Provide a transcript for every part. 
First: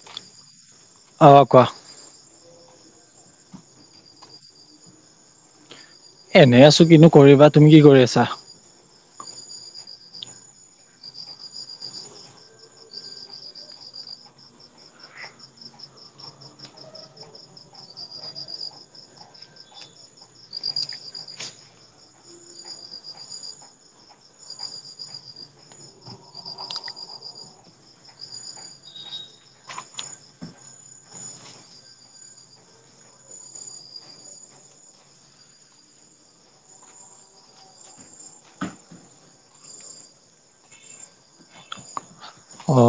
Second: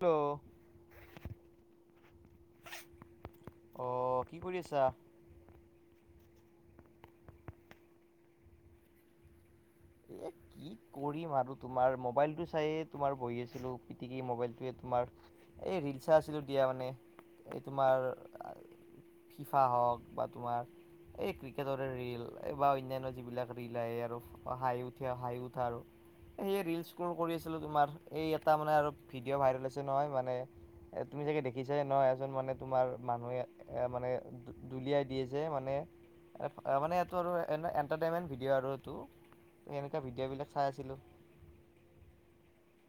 Hello অ', কোৱা। আহ, কি কৰি আছা? এনে আছো, কিন্তু কৰিবা তুমি কি কৰি আছা? এ কি কৰিম আৰু, তোমাৰ মোবাইল টো চাইে তোমাৰ বহি আছিলো পিটিকি মোবাইলটো তোমাৰ এই ৰিল চাছিলো দিয়া মানে, এই তোমাৰ [unintelligible] হওক বা তোমাৰ এই ক্ৰিকেটৰে ৰিল বা অনান্য যিবিলাক ৰিল আহ আৰু হাঁহি উঠি হাঁহি উঠা আৰু সে ৰিলচ কৰি আছিলো তোমাৰ এই এটা মানে, আৰু ভিডিঅ' ভাইৰেল আছে নহয় মানে এ তুমি চাগে দেখিছা নহয়, এজন মানে তোমাৰ মানুহে এ মানে দুলিয়াই দিয়ে যে মানে মানে, এইটো এটাৰেইনমেট ভিডিঅ' আৰু এইটো এনেকুৱা ভিডিঅ' বিলাক চাই আছিলো অ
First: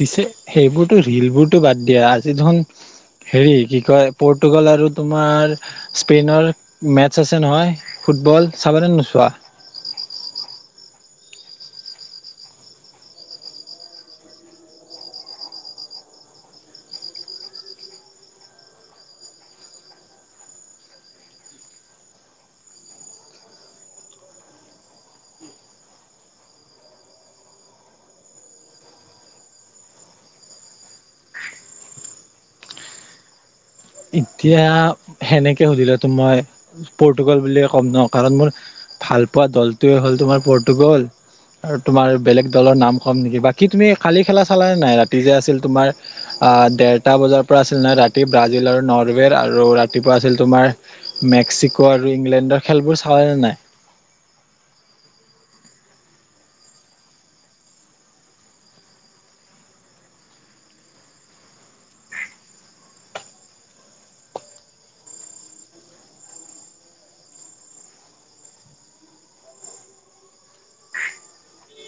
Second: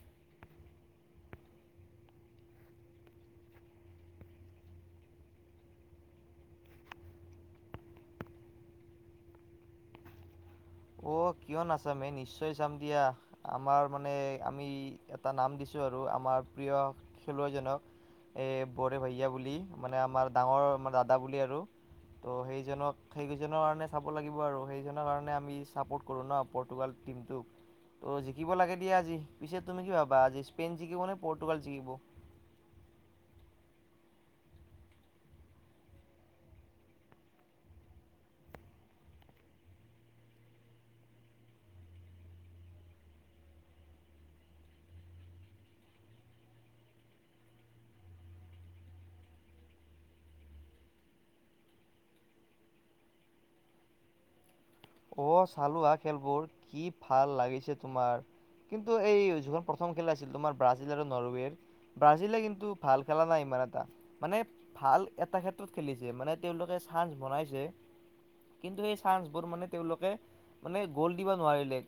পিছে সেইবোৰতো ৰিল বোৰতো বাদ দিয়া, আজি ধন হেৰি কি কয় পৰ্তুগাল আৰু তোমাৰ স্পেইনৰ মেটছ আছে নহয় ফুটবল চাব নোচোৱা অ', কিয় নাচামে নিশ্চয় চাম দিয়া, আমাৰ মানে আমি এটা নাম দিছো আৰু আমাৰ প্ৰিয় খেলুৱৈজনক এ বৰে ভাইা বুলি মানে, আমাৰ ডাঙৰ আম দাদা বুলি আৰু ত, সেইজনক সেইকেইজনৰ কাৰণে চাব লাগিব আৰু সেইজনৰ কাৰণে আমি ছাপৰ্ট কৰোঁ ন পৰ্টুগাল টীমটোক ত' জিকিব লাগে দিয়া আজি পিছে তুমি কি ভাবা আজি স্পেইন জিকিব নে, পৰ্তুগাল জিকিব এতিয়া সেনেকৈ সুধিলেতো মই পৰ্টুগাল বুলিয়ে ক'ম নওঁ কাৰণ মোৰ ভালপোৱা দলটোৱে হ'ল তোমাৰ পৰ্তুগল আৰু তোমাৰ বেলেগ দলৰ নাম কম নেকি, বা কি তুমি খালি খেলা চালাে নাই ৰাতি যে আছিল তোমাৰ অ', দেৰটা বজাৰ পৰা আছিল নে ৰাতি ব্ৰাজিল আৰু নৰ্থ আৰু ৰাতিপুৱা আছিল তোমাৰ মেক্সিকো আৰু ইংলেণ্ডৰ খেলবোৰ চাল নে নাই হয়। অ', চালো আহ খেলবোৰ কি ভাল লাগিছে তোমাৰ কিন্তু, এই যিখন প্ৰথম খেল আছিল তোমাৰ ব্ৰাজিল আৰু নৰৱেৰ ব্ৰাজিলে কিন্তু ভাল খেলা নাই ইমান এটা মানে, ভাল এটা ক্ষেত্ৰত খেলিছে মানে তেওঁলোকে চান বনাইছে কিন্তু সেই চান বোৰ মানে তেওঁলোকে মানে গ'ল দিব নোৱাৰিলে,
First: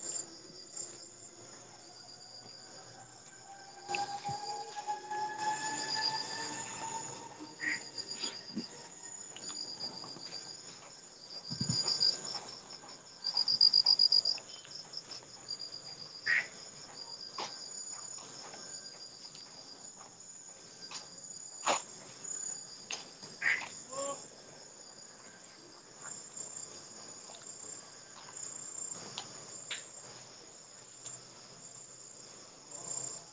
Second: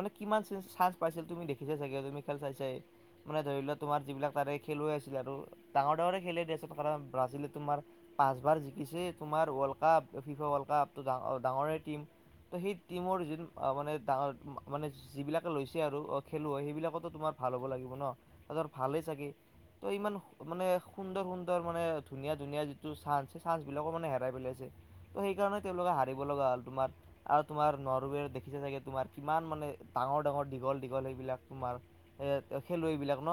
মানে কিমান চান্স পাইছিল তুমি দেখিছা চাগে তুমি খেল মানে ধৰি লোৱা তোমাৰ যিবিলাক তাৰে খেলুৱৈ আছিলে আৰু ডাঙৰ ডাঙৰে খেল পাচবাৰ জিকিছে তোমাৰ ডাঙৰ টিম- ত সেই টিমৰ যি মানে, ডাঙৰ মানে যিবিলাকে লৈছে আৰু, খেলুৱৈ সেইবিলাকো তোমাৰ মাৰ ভাল হ'ব লাগিব ন তাৰিছত ভালেই চাগে ত ইমান মানে সুন্দৰ সুন্দৰ মানে ধুনীয়া ধুনীয়া যিটো চানঞ্চ সেই চাঞ্চ বিলাকৰ মানে হেৰাই পেলাইছে ত' সেইকাৰণে তেওঁলোকে হাৰিব লগা হ'ল তোমাৰ আৰু তোমাৰ নৰবেৰ দেখিছো চাগে তোমাৰ কিমান মানে ডাঙৰ ডাঙৰ দীঘল দীঘল সেইবিলাক তোমাৰ এ খেলুৱৈ বিলাক ন,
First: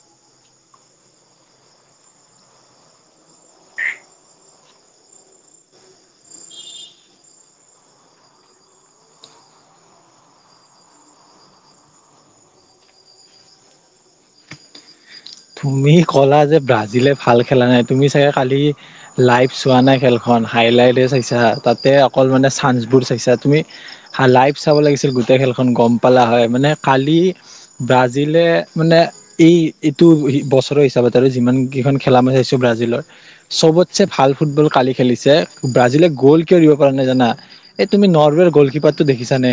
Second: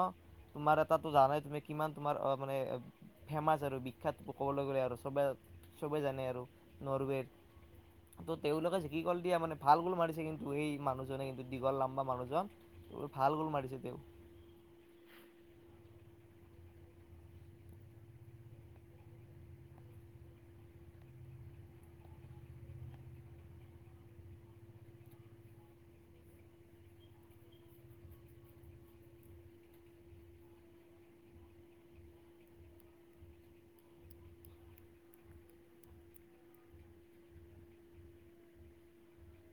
তোমাৰ এটা জানাই তুমি কিমান তোমাৰ অ', মানে ফেমাচ আৰু বিখ্যাত ক'বলৈ গ'লে, আৰু চবে জানে আৰু নৰৱে তেওঁলোক জিকি গ'ল দিয়াানে ভাল গ'ল মাৰিছে কিন্তু, সেই মানুহজনে কিন্তু দীঘল লাম্বা মানুহজন ভাল গ'ল মাৰিছে [unintelligible] তুমি ক'লা যে ব্ৰাজিলে ভাল খেলা নাই, তুমি চাগে কালি লাইভ চোৱা নাই খেলখন [unintelligible] গম পালা হয় মানে, কালি ব্ৰাজিলে মানে এইটো বছৰৰ হিচাপত আৰু যিমানকেইখন খেলা মই চাইছোঁ ব্ৰাজিলৰ চবতছে ভাল ফুটবল কালি খেলিছে ব্ৰাজিলে গ'ল কিয় দিব পাৰা নাই জানা, এই তুমি নৰৱেৰ গ'লকপাৰতটো দেখিছানে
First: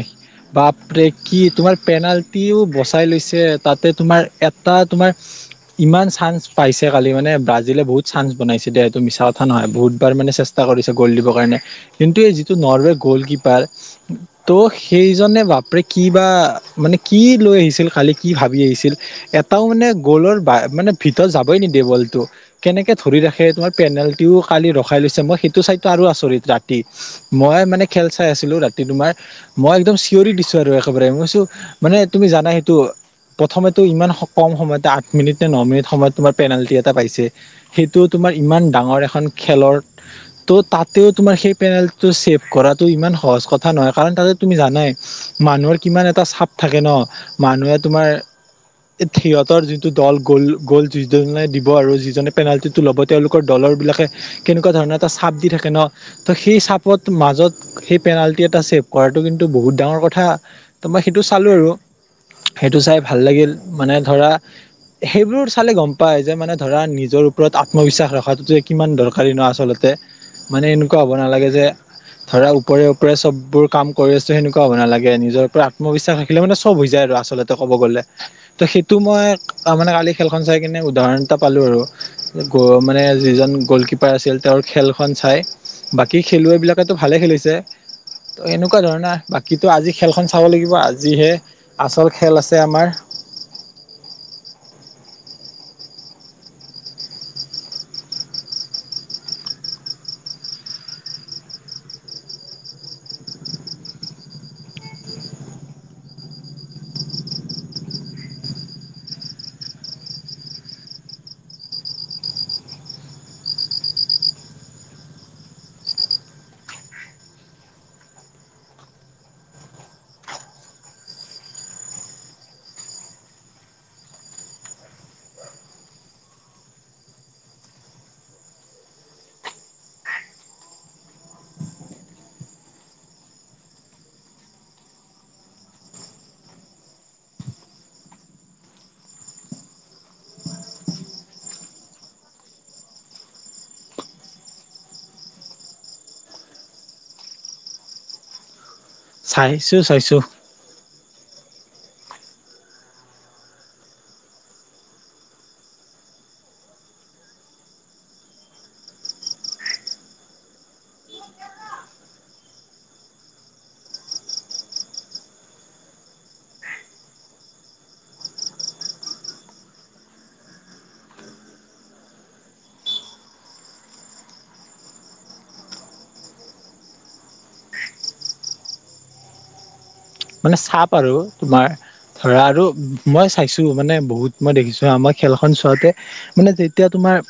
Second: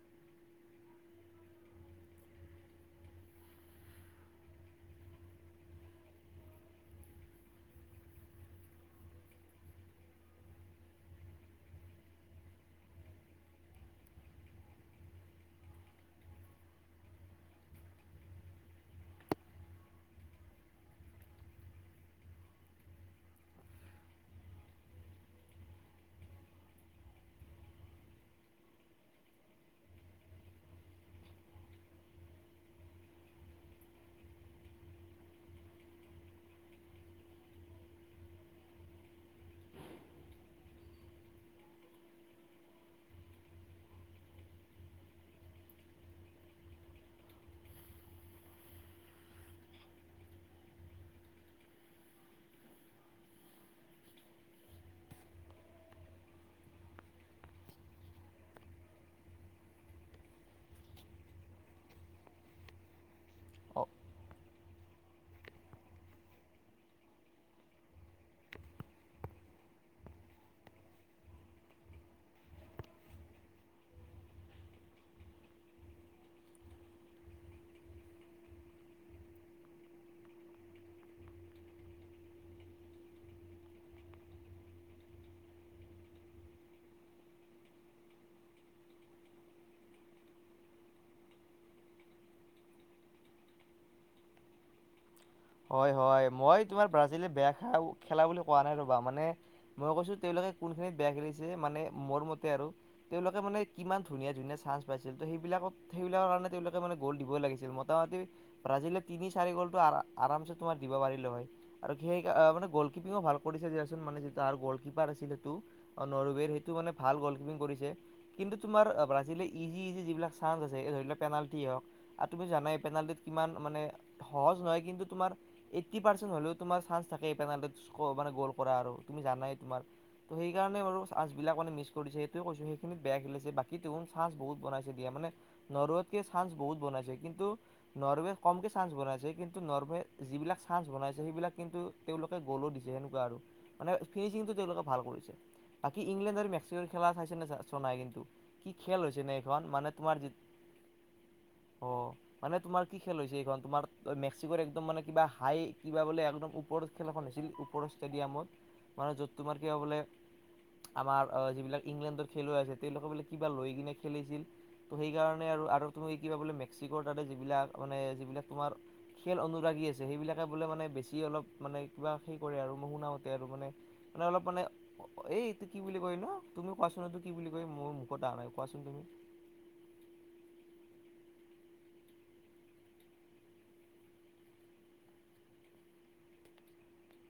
বাপৰে কি তোমাৰ পেনাল্টিও বচাই লৈছে তাতে তোমাৰ এটা তোমাৰ ইমান চান্স পাইছে কালি মানে ব্ৰাজিলে বহুত চান্স বনাইছে দে এইটো মিছা কথা নহয় বহুতবাৰ মানে চেষ্টা কৰি কৰিছে গ'ল দিব কাৰনে কিন্তু এই যিটো নৰৱে গ'ল কীপাৰ ত' সেইজনে বাপ প্ৰে কি বা মানে কি লৈ আহিছিল কালি কি ভাবি আহিছিল এটাও মানে গ'লৰ মানে ভিতৰত যাবই নিদিয়ে বল টো কেনেকে ধৰি ৰাখে তোমাৰ পেনাল্টীও কালি ৰখাই লৈছে মই সেইটো চাইটো আৰু আচৰিত ৰাতি মই মানে খেল চাই আছিলো ৰাতি তোমাৰ মই একদম চিঞ দি দিছোঁ আৰু একেবাৰে মইছো মানে তুমি জানা সেইটো প্ৰথমটো ইমান কম সময়তে আ আঠ মিনিট নে ন মিনিট সময়ত তোমাৰ পেনাল্টি এটা পাইছে সেইটো তোমাৰ ইমান ডাঙৰ এখন খেলৰ ত' তাতেও তোমাৰ সেই পেনাল্টীটো চছেভ কৰাটো ইমান সহজ কথা নহয় কাৰণ তাতে তুমি জানাই মানুহৰ কিমান এটা চাপ থাকে ন মানুহে তোমাৰ সিহঁতৰ যি টো দল গ'ল গ'ল যিজনে দিব আৰু যিজনে পেনাল্টি টো ল'ব তেওঁলোকৰ দলৰ বিলাকে কেনেকুৱা ধৰণৰ এটা চাপ দি থাকে ন সেই চাপত মাজত সেই পেনাল্টি এটা ছেভ কৰাটো কিন্তু বহুত ডাঙৰ কথা তো মই সেইটো চালো আৰু সেইটো চাই ভাল লাগিল তেওঁ মানে ধৰা সেইবোৰ চালে গম পায় যে মানে ধৰা নিজৰ ওপৰত আত্মবিশ্বাস ৰখাটোতো কিমান দৰকাৰী নহ আচলতে। মানে এনেকুৱা হ'ব নালাগে যে ধৰা ওপৰে ওপৰে চব বোৰ কাম কৰি আছো সেনেুকোৱা হ'ব নালাগে নিজৰ পৰা আত্মবিশ্বাস ৰাখিলে মানে চব হৈ যায় আৰু আচলতে ক'ব গলে ত' সেইটো মই অ', মানে কালি খেলখন চাই কিনে উদাহৰণ এটা পালো আৰু মানে যিজন গ'ল কিপাৰ আছিল তেওঁৰ খেলখন চাই বাকী খেলুৱৈবিলাকেটো ভালে খেলিছে। ত' এনেকুৱা ধৰণৰ বাকীতো আজি খেলখন চাব লাগিব আজিহে আচল খেল আছে আমাৰ। [inaudible] হয় হয় মই তোমাৰ ব্ৰাজিলে বেয়া খেল খেলা বুলি কোৱা নাই ৰ'বা মানে মই কৈছো তেওঁলোকে কোন খিনিত বেয়া খেলিছে মানে মোৰ মতে আৰু তেওঁলোকে মানে কিমান ধুনীয়া ধুনীয়া চাঞ্চ পাইছিল ত' সেই সেইবলাক সেইবিলাকৰ কাৰনে গ'ল দিব লছিল ম'তা ম'তি ব্ৰাজিলে তিনি চাৰি গ'ল টো আৰামছে তোমাৰ দিব পাৰিলে হয় আৰু সেই মানে গ'ল কিপিঙু ভাল কৰিছে দিয়াযচোন মানে য গ'ল কিপাৰ আ [unintelligible] নৰৱেৰ হেতু ভাল গ'ল কিপিং কৰিছে কিন্তু তোমাৰ ব্ৰাজিলে ইজি ইজি যিবিলাক চাঞ্চ আছে এই ধৰি লওক পেনাল্টী হওক আৰু তুমি জানাই পেনাল্টীত কিমান মানে সহজ নহয় কিন্তু তোমাৰ এইটি পৰেছেন্ত হলেও তোমাৰ চাঞ্চ থাকেই পেনাল্টীত মানে গ'ল কৰা আৰু তুমি জানাই তোমাৰ ত সেইকাৰণে বাৰু চাঞ্চ বিলাক মিছ কৰিছে সেইটোৱে কৈছো সেইখিনত বেয়া খেলিছে বাকী তো চাঞ্চ বহুত বনাইছে। মানে নৰৱেতকে চান্স বহুত বনাইছে কিন্তু নৰৱে কমকে চান্স বনাইছে কিন্তু নৰৱে যিবিলাক চান্স বনাইছে সেইবিলাক কিন্তু তেওঁলোকে গ'লো দিছে সেনেকুৱা আৰু মানে ফিনিচিংটো তেওঁলোকে ভাল কৰিছে বাকী ইংলেণ্ড আৰু মেক্সিকৰ খেলা চাইছে নে চোৱা নাই কিন্তু? কি খেল হৈছে নে এখন চাইছো মানে তোমাৰ চাইছো য অ', মানে তোমাৰ কি খেল হৈছে এইখন তোমাৰ মেক্সিকৰ একদম মানে কিবা হাই কিবা বোলে একদম ওপৰত খেল এখন হৈছিল ওপৰৰ ষ্টেডিয়ামত। মানুহ যত তোমাৰ কিবা বোলে আমাৰ যিবিলাক ইংলেণ্ডৰ খেলুৱৈ আছে তেওঁলোকৰ বোলে কিবা লৈ কিনে খেলিছিল। ত' সেইকাৰণে আৰু তুমি কিবা বোলে মেক্সিকৰ তাতে যিবিলাক মানে যিবিলাক তোমাৰ খেল অনুৰাগী আছে। সেইবিলাকে বোলে মানে বেছি অলপ মানে কিবা সেই কৰে আৰু মই শুনা মতে আৰু মানে মানে অলপ মানে এই এইটো কি বুলি কয় নো তুমি কোৱাচোন এইটো কি বুলি কয় মোৰ মুখত অহা নাই কোৱাচোন তুমি। মানে চাপ আৰু তোমাৰ ধৰা আৰু মই চাইছো মানে বহুত মই দেখিছো হা মই খেলখন চোৱাতে মানে যেতিয়া তোমাৰ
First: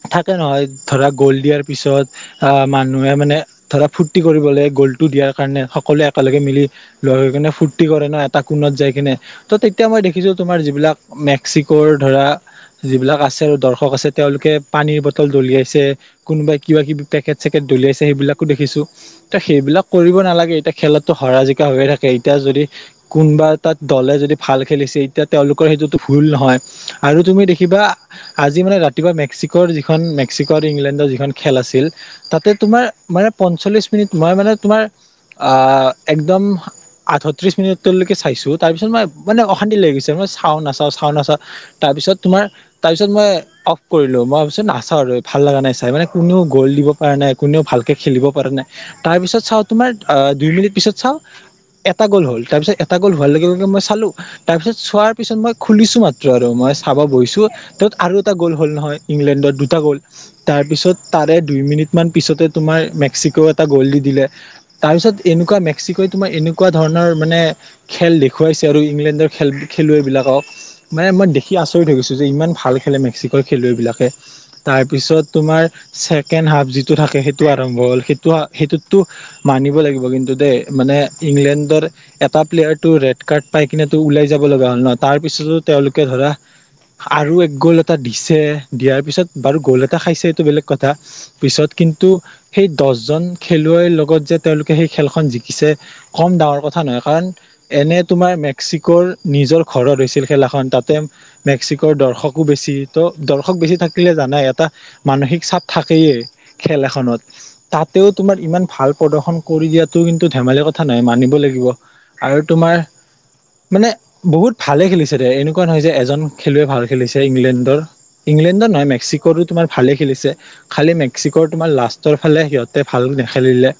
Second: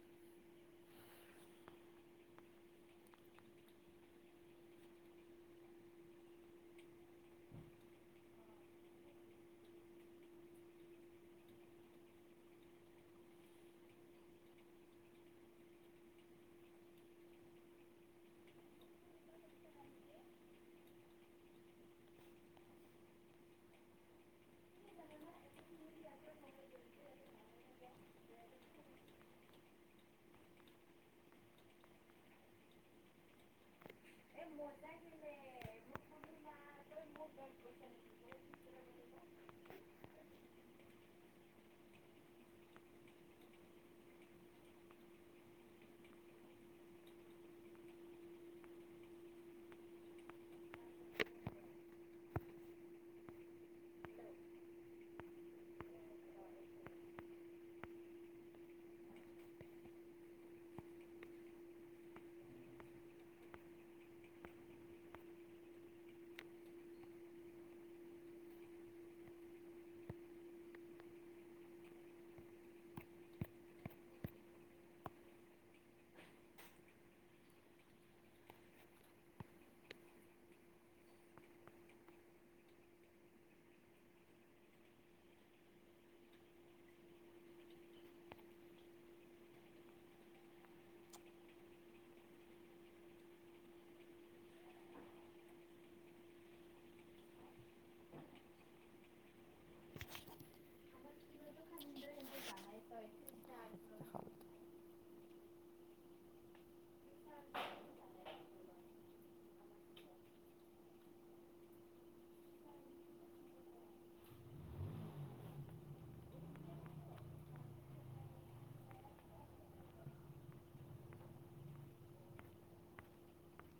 [unintelligible] থাকে নহয় ধৰা গ'ল দিয়াৰ পিছত আহ মানুহে মানে ধৰা ফূুৰ্তি কৰিবলৈ গ'লটো দিয়াৰ কাৰণে সকলোৱে একেলগে মিলি ল'ৰা হৈ কিনে ফূুৰ্তি কৰে ন এটা কোণত যাই কিনে ত' তেতিয়া মই দেখিছো তোমাৰ যিবিলাক মেক্সিক'ৰ ধৰা যিবিলাক আছে আৰু দৰ্শক আছে তেওঁলোকে পানীৰ বটল দলিয়াইছে কোনোবাই কিবা কিবি পেকেট চেকেট দলিয়াইছে সেইবিলাকো দেখিছোঁ, ত' সেইবিলাক কৰিব নালাগে এতিয়া খেলতো হৰা জিকা কা হৈয়ে থাকে এতিয়া যদি কোনোবা এটাত দলে যদি ভাল খেলিছে এতিয়া তেওঁওলোকৰ সেইটোতো ভুল নহয়। আৰু তুমি দেখিবা আজি মানে ৰাতিপুৱা মেক্সিক' যিখন মেক্সিক' আৰু ইংলেণ্ডৰ যিখন খেল আছিল, তাতে তোমাৰ মানে পঞ্চল্লিছ মিনিট নহয় মানে তোমাৰ আ, এক একদম আঠত্ৰিছ মিনিটলৈক চাইছোঁ তাৰপিছত মই মানে অশান্তি লাগি গৈছে মই চাওঁ না চাওঁ চাওঁ নাচাওঁ তাৰ পিছত তোমাৰ তাৰ পিছত মই অফ কৰিলোঁ, মই ভাবিছোঁ নাচাওঁ, ভাল লগা নাই। মানে কোনেও গ'ল দিব পৰা নাই, কোনেও ভালকে খেলিব পৰা নাই, তাৰপিছত চাওঁ তোমাৰ দুই মিনিট পিছত চাওঁ এটা গ'ল হ'ল তাৰপিছত এটা গ'ল হোৱাৰ লগে লগে মই চালোঁ তাৰপিছত চোৱাৰ পিছত মই খুলিছোঁ মাত্ৰ আৰু মই চাব বহিছোঁ টোত আৰু এটা গ'ল হ'ল নহয় ইংলেণ্ডত দুটা গ'ল, তাৰপিছত তাৰে দুই মিনিটমান পিছতে তোমাৰ মেক্সিকোই এটো গ'ল দি দিলে তাৰপিছত এনেকুৱা মেঘ মেক্সিকোই তোমাৰ এনেকুৱা ধৰণৰ মানে খেল দেখুৱাইছে আৰু ইংলেণ্ডৰ খেল খেলুৱৈবিলাকক। মানে মই দেখি আচৰিত হৈ গৈছোঁ যে ইমান ভাল খেলে মেক্সিকৰ খেলুৱৈ বিলাকে, তাৰপিছত তোমাৰ ছেকেণ্ড হাফ যিটো থাকে সেইটো আৰম্ভ হ'ল সেইটো সেইটোতো মানিব লাগিব কিন্তু দেই। মানে ইংলেণ্ডৰ এটা প্লেয়াৰটো ৰেড কাৰ্ড পাই কিনে তো ওলাই যাব লগা হ'ল নহয় তাৰপিছতো তেওঁলোকে ধৰা আৰু এক গ'ল এটা দিছে, দিয়াৰ পিছত বাৰু গ'ল এটা খাইছে এইটো বেলেগ কথা, পিছত কিন্তু সেই দহজন খেলুৱৈৰ লগত যে তেওঁলোকে সেই খেলখন জিক কিছে, কম ডাঙৰ কথা নহয়, কাৰণ এনে তোমাৰ মেক্সিকোৰ নিজৰ ঘৰত হৈছিল খেলা এখন তাতে মেক্সিকৰ দৰ্শকো বেছি ত' দৰ্শক বেছি থাকিলে দেখা জানাই এটা মানসিক চাপ থাকেয়ে খেল এখনত, তাতেও তোমাৰ ইমান ভাল প্ৰদৰ্শন কৰি দিয়াটো কিন্তু টো ধেমালি কথা নহয় মানিব লাগিব আৰু তোমাৰ মানে বহুত ভালে খেলিছে দিয়া, এনেকুৱা নহয় যে এজন খেলুৱৈ ভাল খেলিছে ইংলেণ্ডৰ। ইংলেণ্ডৰ নহয় মেক্সিকোওতো তোমাৰ ভালে খেলিছে খালি মেক্সিকো তোমাৰ লাষ্টৰ ফালে সিহঁতে ভাল নে,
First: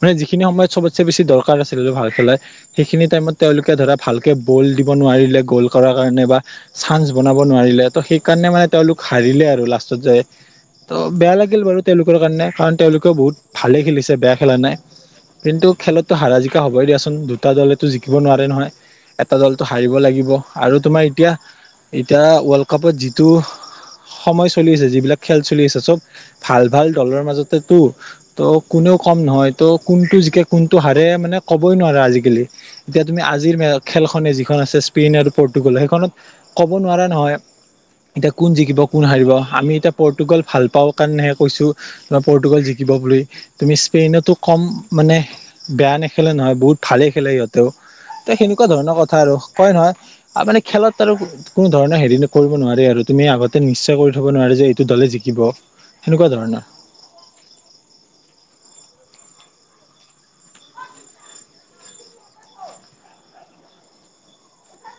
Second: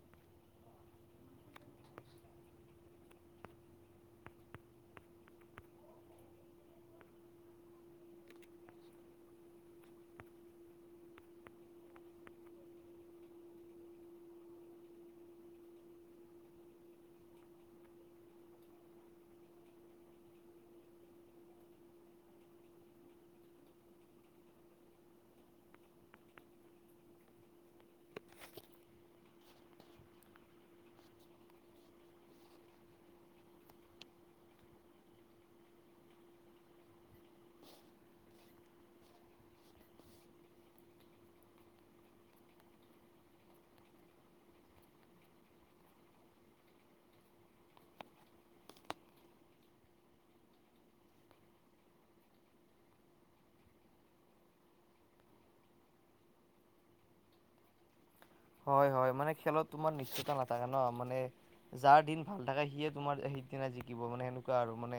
মানে যিখিনি সময়ত চবত চবচে বেছি দৰকাৰ আছিল ভাল খেলাৰ সেইখিনি টাইমত তেওঁলোকে ধৰা ভালকে ব'ল দিব নোৱাৰিলে গ'ল কৰা কাৰণে বা চান্স বনাব নোৱাৰিলে ত' সেইকাৰণে মানে তেওঁলোক হাৰিলে আৰু লাষ্টত যাই। ত' বেয়া লাগিল বাৰু তেওঁলোকৰ কাৰণে কাৰণ তেওঁলোকেও বহুত ভালে খেলিছে বেয়া খেলা নাই। কিন্তু খেলততো হাৰা জিকা হ'বই দিয়াচোন, দুটা দলেতো জিকিব নোৱাৰে নহয়। এটা দলটো হাৰিব লাগিব। আৰু তোমাৰ এতিয়া এতিয়া ৱৰ্ল্ড কাপত যিটো সময় চলি আছে, যিবিলাক খেল চলি আছে চব ভাল ভাল দলৰ মাজতেতো ত' কোনেও কম নহয় ত' কোনটো জিকে কোনটো হাৰে মানে ক'বই নোৱাৰা আজিকালি, এতিয়া তুমি আজিৰ মে খেলখনে যিখন আছে স্পেইন আৰু প এইটো গ'লত, সেইখনত ক'ব নোৱাৰা নহয়। এতিয়া কোন জিকিব কোন হাৰিব, আমি এতিয়া পৰ্তোগাল ভাল পাওঁ কাৰণেহে কৈছোঁ, মই পৰ্তোগাল জিকিব বুলি। তুমি স্পেইনতো কম মানে বেয়া নেখেলে নহয় বহুত ভালে খেলে সিহঁতেও। ত' সেনেকুৱা ধৰণৰ কথা আৰু কয় নহয় মানে খেলত আৰু কোনো ধৰণৰ হেৰি ন' কৰিব নোৱাৰি আৰু। তুমি আগতে নিশ্চয় কৰি থ'ব নোৱাৰা যে এইটো দলে জিকিব, সেনেকুৱা ধৰণৰ। [inaudible] হয় হয় মানে খেলত তোমাৰ নিশ্চয়তা নাথাকে ন' মানে যাৰ দিন ভাল থাকে সিয়ে তোমাৰ সিদিনা জিকিব মানে সেনেকুৱা আৰু মানে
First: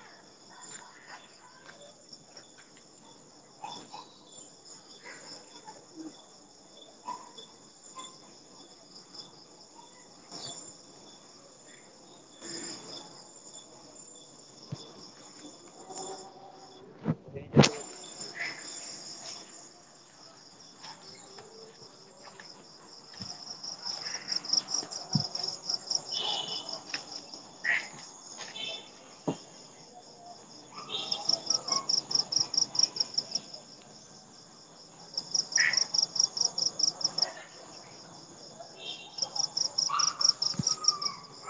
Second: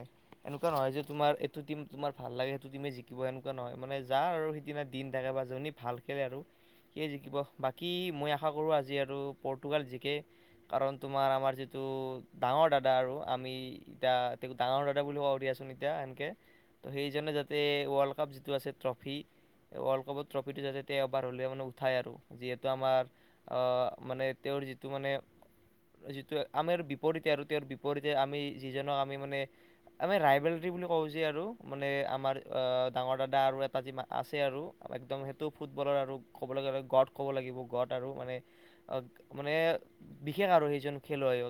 এনেকুৱা নহয় যে তোমাৰ এই জোনটো টিম তোমাৰ ভাল লাগে সেইটো টিম জিকিব সেনেকুৱা নহয় মানে যাৰ আৰু সেইদিনা দিন থাকে বা যি ভাল খেলে আৰু। সিয়ে জিকিব। বাকী মই আশা কৰোঁ আজি আৰু পৰ্টুগাল জিকে, কাৰণ তোমাৰ আমাৰ যিটো ডাঙৰ দাদা আৰু আমি এতিয়া ডাঙৰ দাদা বুলি ভাবোঁ দিয়াচোন এতিয়া এনকে। ত' সেইজনে যাতে ৱৰ্ল্ড কাপ যিটো আছে ট্ৰফি ৱৰ্ল্ড কাপৰ ট্ৰফিটো যাতে তেওঁ এবাৰ হ'লে মানে উঠাই আৰু যিহেতু আমাৰ অ' মানে তেওঁৰ যিটো মানে যিটো আমাৰ বিপৰীতে আৰু তেওঁৰ বিপৰীতে আমি যিজনক আমি মানে আমি ৰাইবেলি বুলি কওঁ যে আৰু মানে আমাৰ আ, ডাঙৰ দাদা আৰু এটা যি আছে আৰু। একদম সেইটোও ফুটবলৰ আৰু ক'ব লে গড ক'ব লাগিব আৰু মানে মানে বিশেষ আৰু সেইজন খেলুৱৈ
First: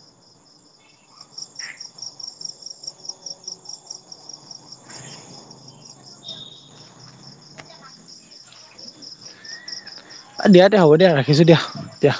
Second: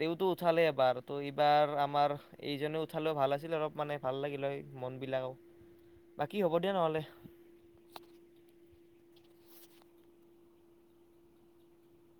তেতো উঠালে এবাৰ ত এইবাৰ আমাৰ এইজনে উঠালেও ভাল আছিল অলপ মানে ভাল লাগিল হয়। মনবিলাক বাকী হ'ব দিয়া নহ'লে। [unintelligible] দিয়া দে হ'ব দিয়া ৰাখিছোঁ দিয়া দিয়া।